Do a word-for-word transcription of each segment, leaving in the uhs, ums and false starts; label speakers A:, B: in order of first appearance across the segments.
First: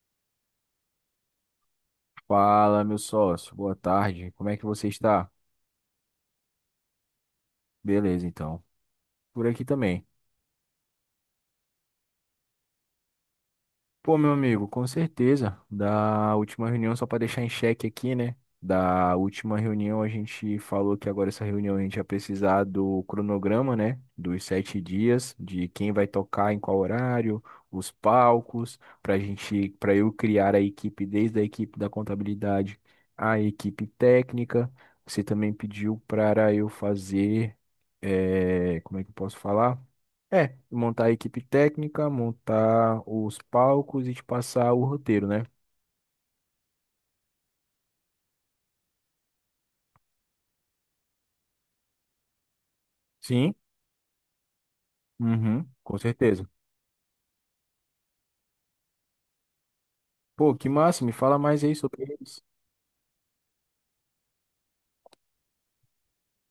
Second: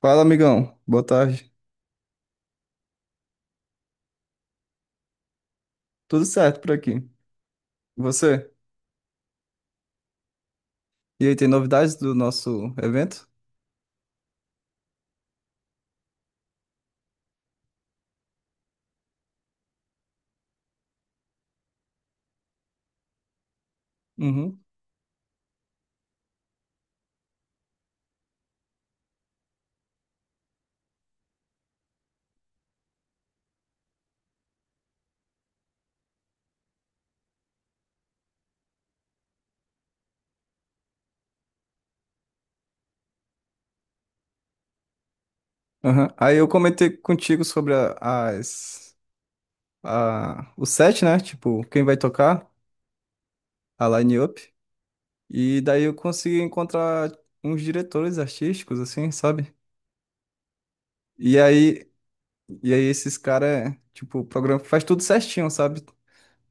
A: Fala, amigão. Boa tarde.
B: Fala, meu sócio. Boa tarde. Como é que você está?
A: Tudo certo por aqui. E
B: Beleza,
A: você?
B: então. Por aqui também.
A: E aí, tem novidades do nosso evento?
B: Pô, meu amigo, com certeza. Da última reunião, só para deixar em xeque aqui, né? Da última reunião, a gente falou que agora essa reunião a gente ia precisar do cronograma, né? Dos
A: Uhum.
B: sete dias, de quem vai tocar em qual horário, os palcos, para gente, para eu criar a equipe, desde a equipe da contabilidade, a equipe técnica. Você também pediu para eu fazer, eh, como é que eu posso falar? É, montar a equipe técnica, montar os palcos e te passar o roteiro, né?
A: Aham. Aí eu comentei contigo sobre a- as, a, o set, né? Tipo, quem vai tocar,
B: Sim,
A: a line-up. E
B: uhum,
A: daí eu
B: com
A: consegui
B: certeza.
A: encontrar uns diretores artísticos, assim, sabe?
B: Pô, que massa, me
A: E
B: fala mais aí
A: aí,
B: sobre eles.
A: e aí esses caras, tipo, o programa faz tudo certinho, sabe?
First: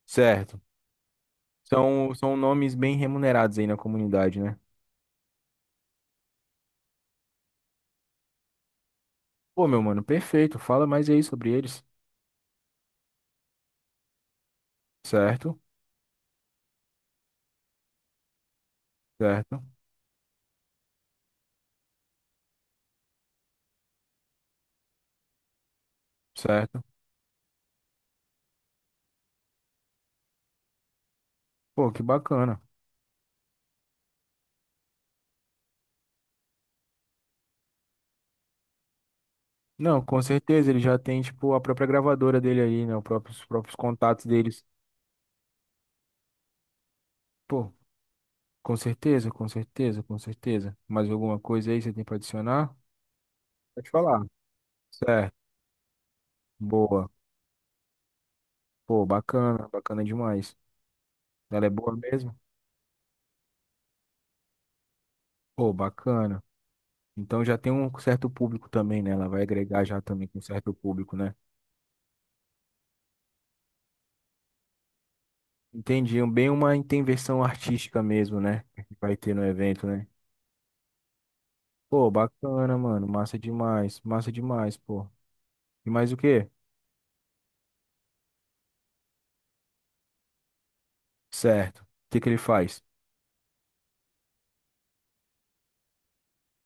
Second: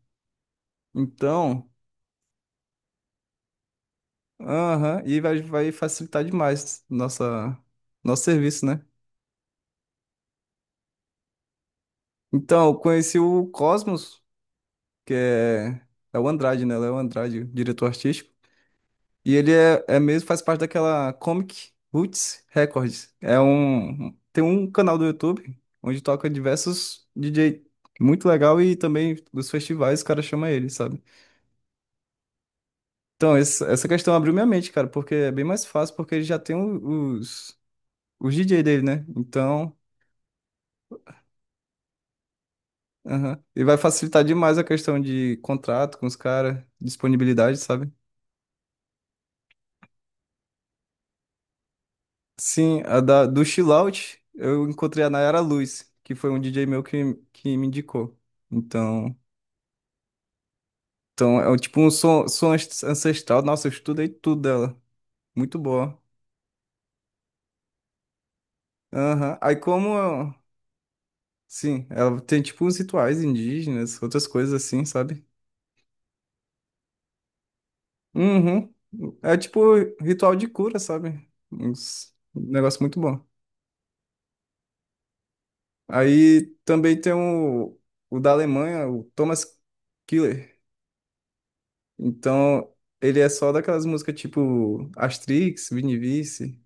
B: Certo.
A: Então,
B: São, são nomes bem remunerados aí na comunidade, né?
A: aham, e vai, vai facilitar demais nossa, nosso serviço, né?
B: Pô, meu mano, perfeito. Fala mais aí sobre eles.
A: Então, eu conheci o Cosmos, que
B: Certo,
A: é, é o Andrade, né? Léo Andrade, o diretor artístico. E ele
B: certo,
A: é, é mesmo, faz parte daquela Comic Roots Records. É um, tem um canal do YouTube onde toca
B: certo.
A: diversos D J muito legal e também dos festivais, o cara chama ele, sabe?
B: Pô, que bacana.
A: Então, esse- essa questão abriu minha mente, cara, porque é bem mais fácil, porque ele já tem o- os, os D Js dele, né? Então,
B: Não, com certeza, ele já tem, tipo, a própria gravadora dele aí, né? Os próprios,
A: aham.
B: os
A: E
B: próprios
A: vai facilitar
B: contatos
A: demais a
B: deles.
A: questão de contrato com os caras, disponibilidade,
B: Pô,
A: sabe?
B: com certeza, com certeza, com certeza. Mais alguma coisa aí você tem pra adicionar?
A: Sim, a da, do Chill
B: Pode
A: Out,
B: falar.
A: eu encontrei a
B: Certo.
A: Nayara Luz, que foi um D J meu
B: Boa.
A: que, que me indicou.
B: Pô,
A: Então,
B: bacana. Bacana demais.
A: então é um-
B: Ela é
A: tipo um
B: boa
A: som,
B: mesmo?
A: som ans- ancestral. Nossa, eu estudei tudo dela. Muito
B: Pô,
A: boa.
B: bacana. Então já tem um certo público também, né? Ela
A: Aham.
B: vai
A: Aí
B: agregar
A: como,
B: já também
A: eu-
B: com um certo público, né?
A: sim, ela tem tipo uns rituais indígenas, outras coisas assim, sabe?
B: Entendi. Um- Bem uma intervenção artística mesmo, né?
A: Uhum.
B: Que vai ter
A: É
B: no
A: tipo
B: evento, né?
A: ritual de cura, sabe?
B: Pô,
A: Uns- Um
B: bacana,
A: negócio muito
B: mano.
A: bom.
B: Massa demais. Massa demais, pô. E mais o
A: Aí
B: quê?
A: também tem o, o da Alemanha, o Thomas Killer.
B: Certo. O que que ele
A: Então,
B: faz?
A: ele é só daquelas músicas tipo Astrix, Vinivice.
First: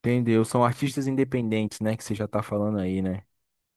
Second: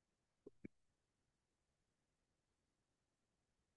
B: Entendeu? São artistas independentes, né? Que você já tá falando aí, né?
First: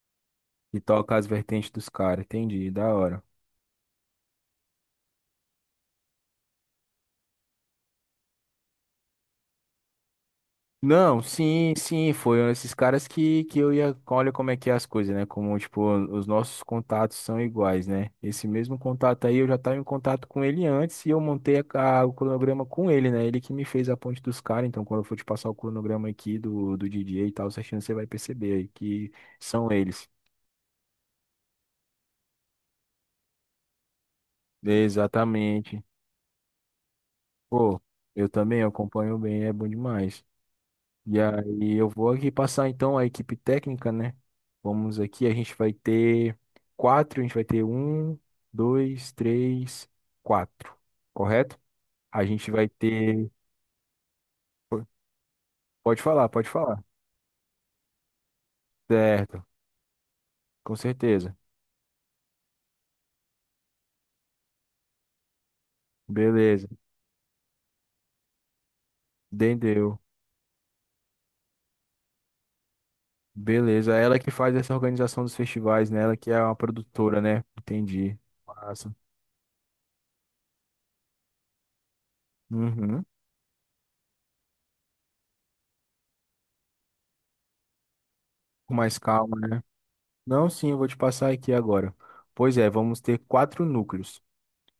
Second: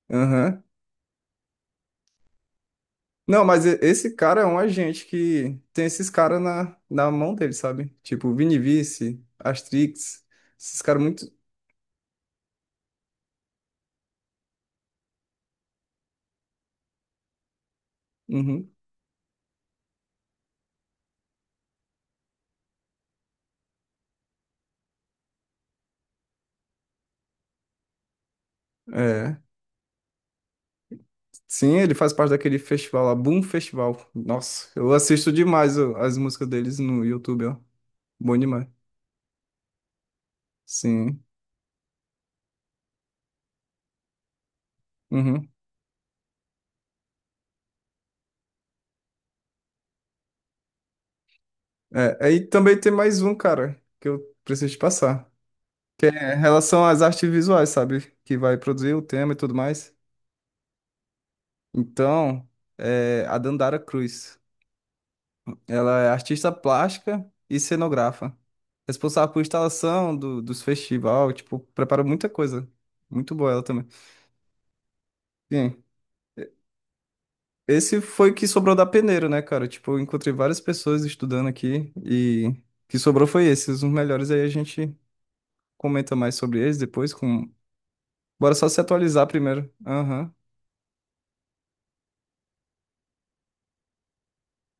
A: Aham.
B: E toca as vertentes dos caras. Entendi. Da hora.
A: Não, mas e- esse cara é um agente que tem esses caras na, na mão dele, sabe? Tipo Vinivice, Astrix, esses caras
B: Não,
A: muito.
B: sim, sim, foram esses caras que, que eu ia. Olha como é que é as coisas, né? Como, tipo, os nossos contatos são iguais, né? Esse
A: Uhum.
B: mesmo contato aí, eu já estava em contato com ele antes e eu montei a- a- o cronograma com ele, né? Ele que me fez a ponte dos caras. Então, quando eu for te passar o cronograma aqui do, do D J e tal, certinho, você vai perceber aí que
A: É.
B: são eles.
A: Sim, ele faz parte daquele festival lá, Boom Festival. Nossa, eu assisto demais
B: Exatamente.
A: ó, as músicas deles no YouTube, ó.
B: Pô, eu
A: Bom
B: também
A: demais.
B: acompanho bem, é bom demais. E
A: Sim.
B: aí eu vou aqui passar então a equipe técnica, né? Vamos aqui, a
A: Uhum.
B: gente vai ter quatro, a gente vai ter um, dois, três, quatro, correto?
A: É,
B: A
A: aí
B: gente vai
A: também tem mais
B: ter.
A: um, cara, que eu preciso te
B: po-
A: passar.
B: Pode
A: Que
B: falar,
A: é em
B: pode falar.
A: relação às artes visuais, sabe? Que vai produzir o tema e
B: Certo,
A: tudo mais.
B: com certeza.
A: Então, é, a Dandara Cruz, ela é artista
B: Beleza,
A: plástica e cenógrafa, responsável por
B: entendeu.
A: instalação do, dos festivais, tipo, prepara muita coisa. Muito boa ela também.
B: Beleza, é ela que faz essa organização dos
A: Sim.
B: festivais, né? Ela que é uma produtora, né?
A: Esse
B: Entendi.
A: foi o que sobrou da
B: Massa.
A: peneira, né, cara? Tipo, eu encontrei várias pessoas estudando aqui e o que
B: Uhum.
A: sobrou foi esses, os melhores. Aí a gente comenta mais sobre eles depois com... Bora só
B: Com
A: se
B: mais
A: atualizar
B: calma, né?
A: primeiro. Aham.
B: Não, sim, eu vou te passar aqui agora. Pois é, vamos ter quatro núcleos.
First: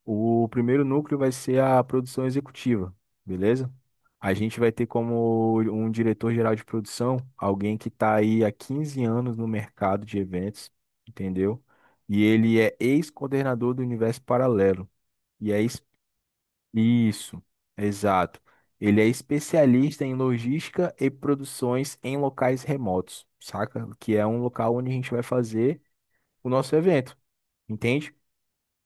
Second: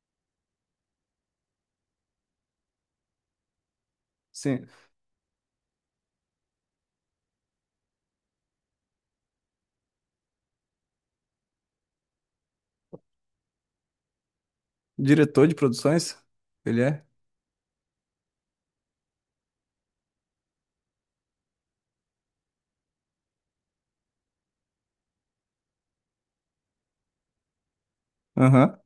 B: O primeiro núcleo vai ser a produção executiva, beleza? A gente
A: Sim.
B: vai ter como um diretor-geral de produção alguém que está aí há quinze anos no mercado de eventos, entendeu? E ele é ex-coordenador do Universo Paralelo.
A: Diretor
B: E
A: de
B: é es-
A: produções? Ele é?
B: isso, exato. Ele é especialista em logística e produções em locais remotos, saca? Que é um local onde a gente vai fazer o nosso evento, entende?
A: Aham.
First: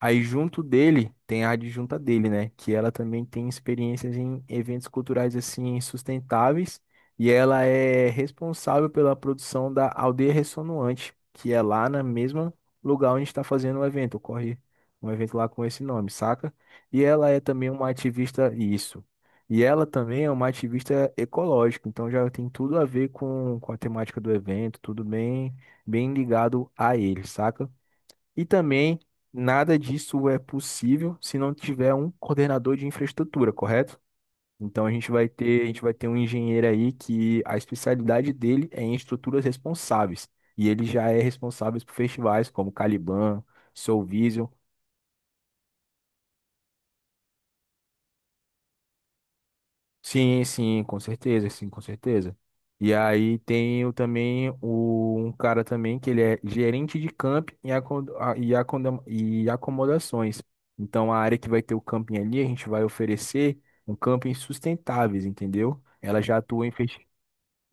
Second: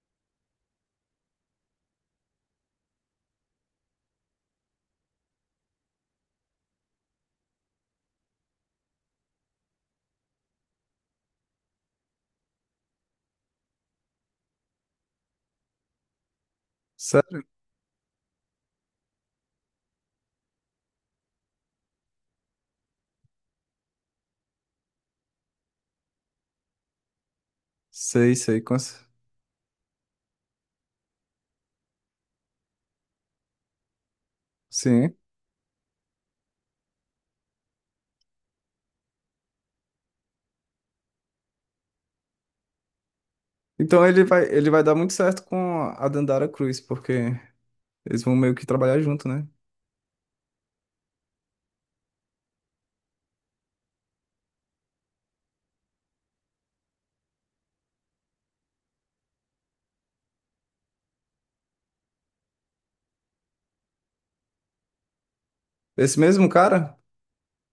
B: Aí junto dele tem a adjunta dele, né? Que ela também tem experiências em eventos culturais assim sustentáveis e ela é responsável pela produção da Aldeia Ressonante, que é lá no mesmo lugar onde está fazendo o evento. Ocorre um evento lá com esse nome, saca? E ela é
A: Sério?
B: também uma ativista isso. E ela também é uma ativista ecológica, então já tem tudo a ver com, com a temática do evento, tudo bem, bem ligado a ele, saca?
A: Sei,
B: E
A: sei, com
B: também,
A: cer-
B: nada disso é possível se não tiver um coordenador de infraestrutura, correto? Então a gente
A: sim.
B: vai ter, a gente vai ter um engenheiro aí que a especialidade dele é em estruturas responsáveis. E ele já é responsável por festivais como Caliban,
A: Então ele vai,
B: Solvision.
A: ele vai dar muito certo com a Dandara Cruz, porque eles vão meio que trabalhar junto, né?
B: Sim, sim, com certeza, sim, com certeza. E aí tem o, também o, um cara também que ele é gerente de camping e, acom- a- e, acondam- e acomodações. Então a área que vai ter o camping ali, a gente vai oferecer um camping sustentáveis, entendeu?
A: Esse
B: Ela já
A: mesmo
B: atua em
A: cara?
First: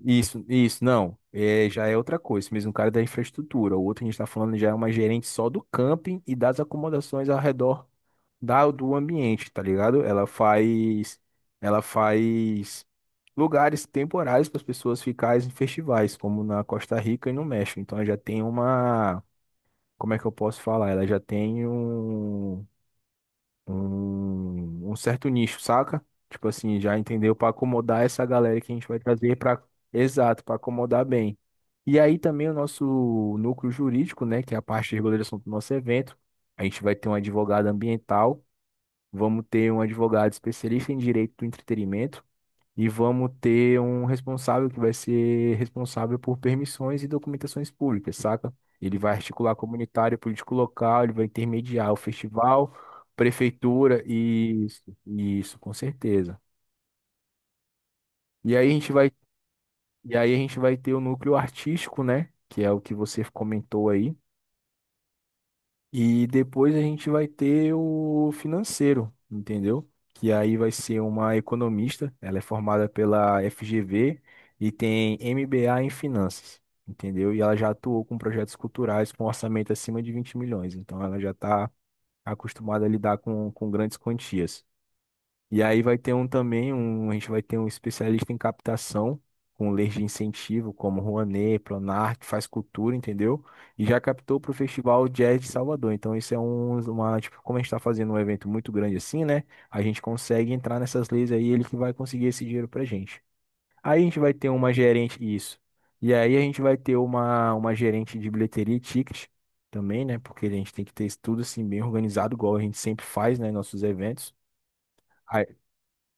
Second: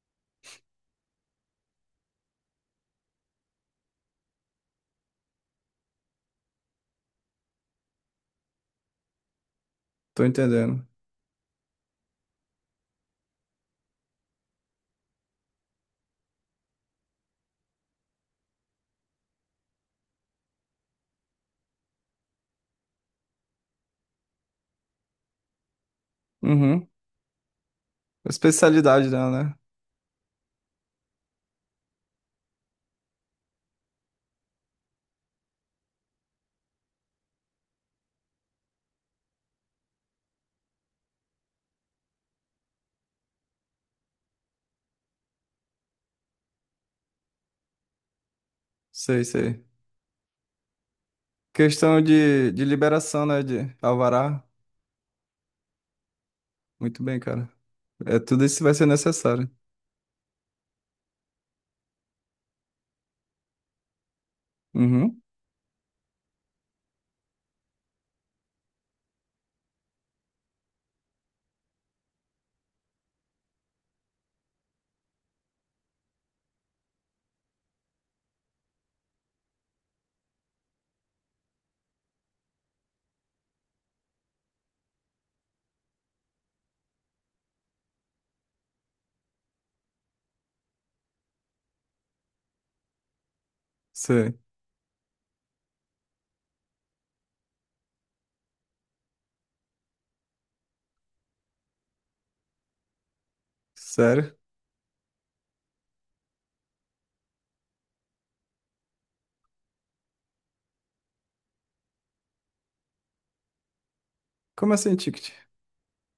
B: isso, isso, não. É, já é outra coisa. Esse mesmo o cara é da infraestrutura. O outro que a gente está falando já é uma gerente só do camping e das acomodações ao redor da, do ambiente, tá ligado?
A: Tô
B: Ela
A: entendendo.
B: faz, ela faz lugares temporários para as pessoas ficarem em festivais, como na Costa Rica e no México. Então ela já tem uma, como é que eu posso falar? Ela já tem um um, um certo nicho, saca? Tipo assim,
A: Uhum.
B: já entendeu? Para acomodar essa
A: A
B: galera que a gente vai
A: especialidade dela,
B: trazer
A: né?
B: para. Exato, para acomodar bem. E aí também o nosso núcleo jurídico, né, que é a parte de regulação do nosso evento. A gente vai ter um advogado ambiental, vamos ter um advogado especialista em direito do entretenimento e vamos ter um responsável que vai ser responsável por permissões e documentações públicas, saca? Ele vai
A: Sei,
B: articular
A: sei.
B: comunitário, político local, ele vai intermediar o
A: Questão de, de
B: festival,
A: liberação, né? De
B: prefeitura,
A: alvará.
B: e isso, isso, com certeza.
A: Muito bem, cara. É, tudo
B: E
A: isso
B: aí a
A: vai ser
B: gente vai,
A: necessário.
B: e aí a gente vai ter o núcleo artístico, né? Que é o que você comentou aí.
A: Uhum.
B: E depois a gente vai ter o financeiro, entendeu? Que aí vai ser uma economista, ela é formada pela F G V e tem M B A em finanças, entendeu? E ela já atuou com projetos culturais com orçamento acima de vinte milhões, então ela já está acostumada a lidar com, com grandes quantias. E aí vai ter um também, um, a gente vai ter um especialista em captação, com leis de incentivo, como Rouanet, Pronarc, Faz Cultura, entendeu? E já
A: Sei.
B: captou para o Festival Jazz de Salvador. Então, isso é um, uma, tipo, como a gente está fazendo um evento muito grande assim, né? A gente consegue entrar nessas leis aí, ele que vai conseguir esse dinheiro pra gente. Aí a gente vai
A: Sério?
B: ter uma gerente, isso. E aí a gente vai ter uma, uma gerente de bilheteria e ticket também, né? Porque a gente tem que ter isso tudo assim, bem organizado, igual a gente sempre faz, né? Em nossos eventos.
A: Como assim, ticket?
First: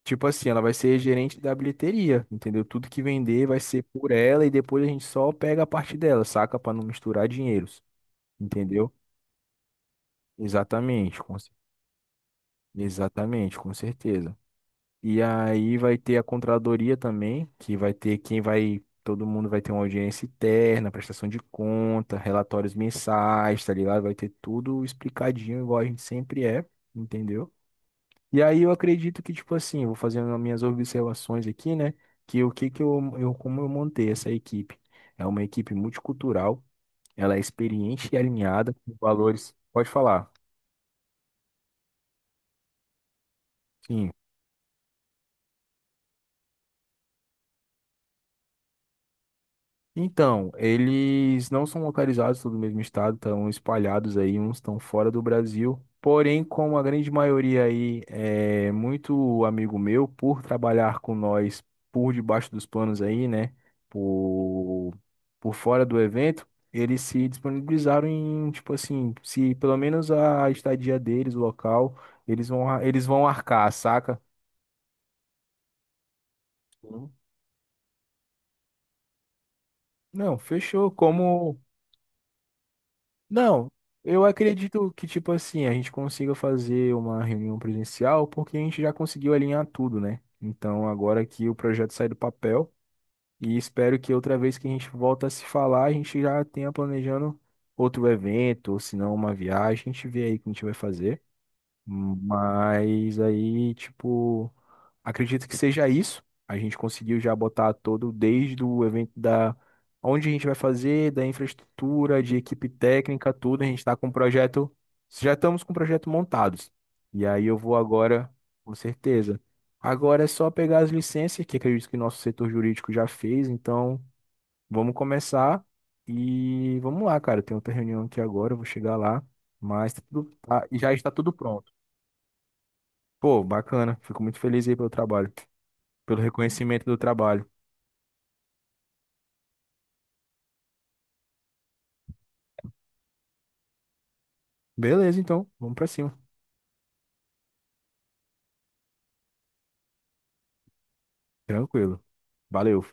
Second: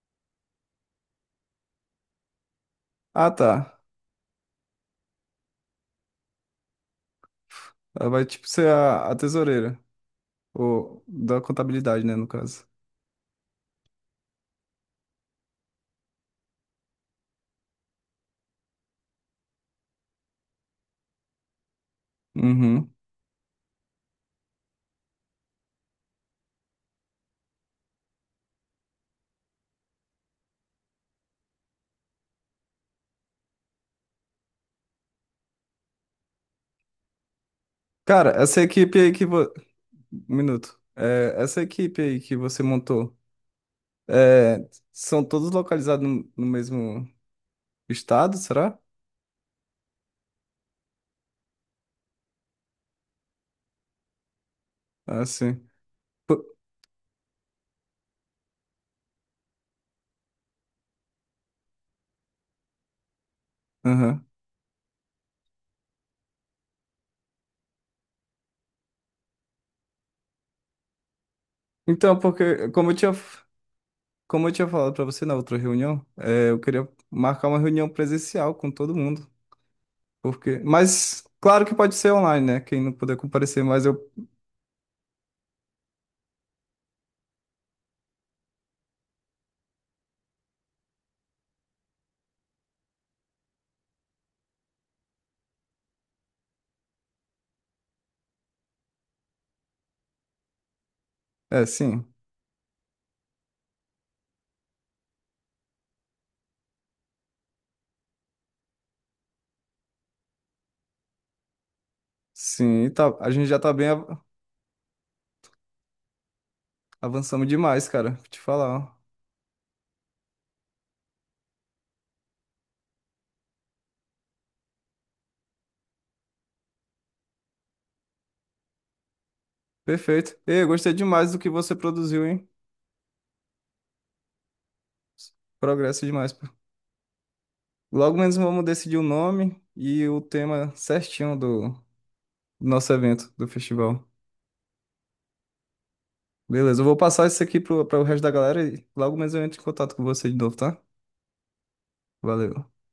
B: Tipo assim, ela vai ser gerente da bilheteria, entendeu? Tudo que
A: Ah,
B: vender
A: tá.
B: vai ser por ela e depois a gente só pega a parte dela, saca? Pra não misturar dinheiros,
A: Ela vai, tipo, ser
B: entendeu?
A: a, a tesoureira. Ou
B: Exatamente, com,
A: da
B: cer-
A: contabilidade, né, no caso.
B: exatamente, com certeza. E aí vai ter a contradoria também, que vai ter quem vai, todo mundo vai ter uma audiência interna, prestação de conta, relatórios
A: Uhum.
B: mensais, tá ligado? Vai ter tudo explicadinho, igual a gente sempre é, entendeu? E aí eu acredito que, tipo assim, eu vou fazendo as minhas observações aqui, né? Que o que que eu, eu como eu montei essa equipe? É uma equipe multicultural, ela é experiente e
A: Cara, essa
B: alinhada com
A: equipe aí que vo...
B: valores. Pode falar.
A: Um minuto. É, essa equipe aí que você montou,
B: Sim.
A: é, são todos localizados no, no mesmo estado, será?
B: Então, eles não são localizados todos no mesmo estado, estão espalhados aí, uns estão fora do
A: Ah, sim.
B: Brasil. Porém,
A: Po-
B: como a grande maioria aí é muito amigo meu, por trabalhar com nós por debaixo dos panos aí, né?
A: Aham.
B: Por, por fora do evento, eles se disponibilizaram em, tipo assim, se pelo menos a estadia deles, o local,
A: Então,
B: eles
A: porque,
B: vão, ar-
A: como eu
B: eles
A: tinha,
B: vão arcar, saca?
A: como eu tinha falado pra você na outra reunião, é, eu queria
B: Sim.
A: marcar uma reunião presencial com todo mundo.
B: Não,
A: Porque...
B: fechou.
A: Mas,
B: Como.
A: claro que pode ser online, né? Quem não puder comparecer,
B: Não,
A: mas eu...
B: eu acredito que, tipo assim, a gente consiga fazer uma reunião presencial porque a gente já conseguiu alinhar tudo, né? Então, agora que o projeto sai do papel e espero que outra vez que a gente volta a se falar, a gente já tenha planejando outro evento, ou se não, uma viagem. A gente vê aí o que a gente vai fazer.
A: É, sim.
B: Mas aí, tipo, acredito que seja isso. A gente conseguiu já botar todo, desde o evento da onde a gente vai fazer, da infraestrutura, de equipe
A: Sim, tá, a
B: técnica,
A: gente já
B: tudo. A
A: tá
B: gente
A: bem.
B: está com o projeto, já estamos com o projeto montados. E aí
A: Avançamos
B: eu vou
A: demais, cara. Vou
B: agora,
A: te falar,
B: com
A: ó.
B: certeza. Agora é só pegar as licenças, que acredito que o nosso setor jurídico já fez. Então, vamos começar e vamos lá, cara. Tem outra reunião aqui agora, eu vou chegar lá. Mas tá tudo,
A: Perfeito. Ei,
B: tá-
A: eu
B: já
A: gostei
B: está
A: demais
B: tudo
A: do que
B: pronto.
A: você produziu, hein?
B: Pô, bacana. Fico muito feliz aí pelo trabalho,
A: Progresso
B: pelo
A: demais, pô.
B: reconhecimento do trabalho.
A: Logo menos vamos decidir o nome e o tema certinho do, do nosso evento, do festival.
B: Beleza, então, vamos pra cima.
A: Beleza, eu vou passar isso aqui pro, para o resto da galera e logo menos eu entro em contato com você de novo, tá?
B: Tranquilo.
A: Valeu.
B: Valeu.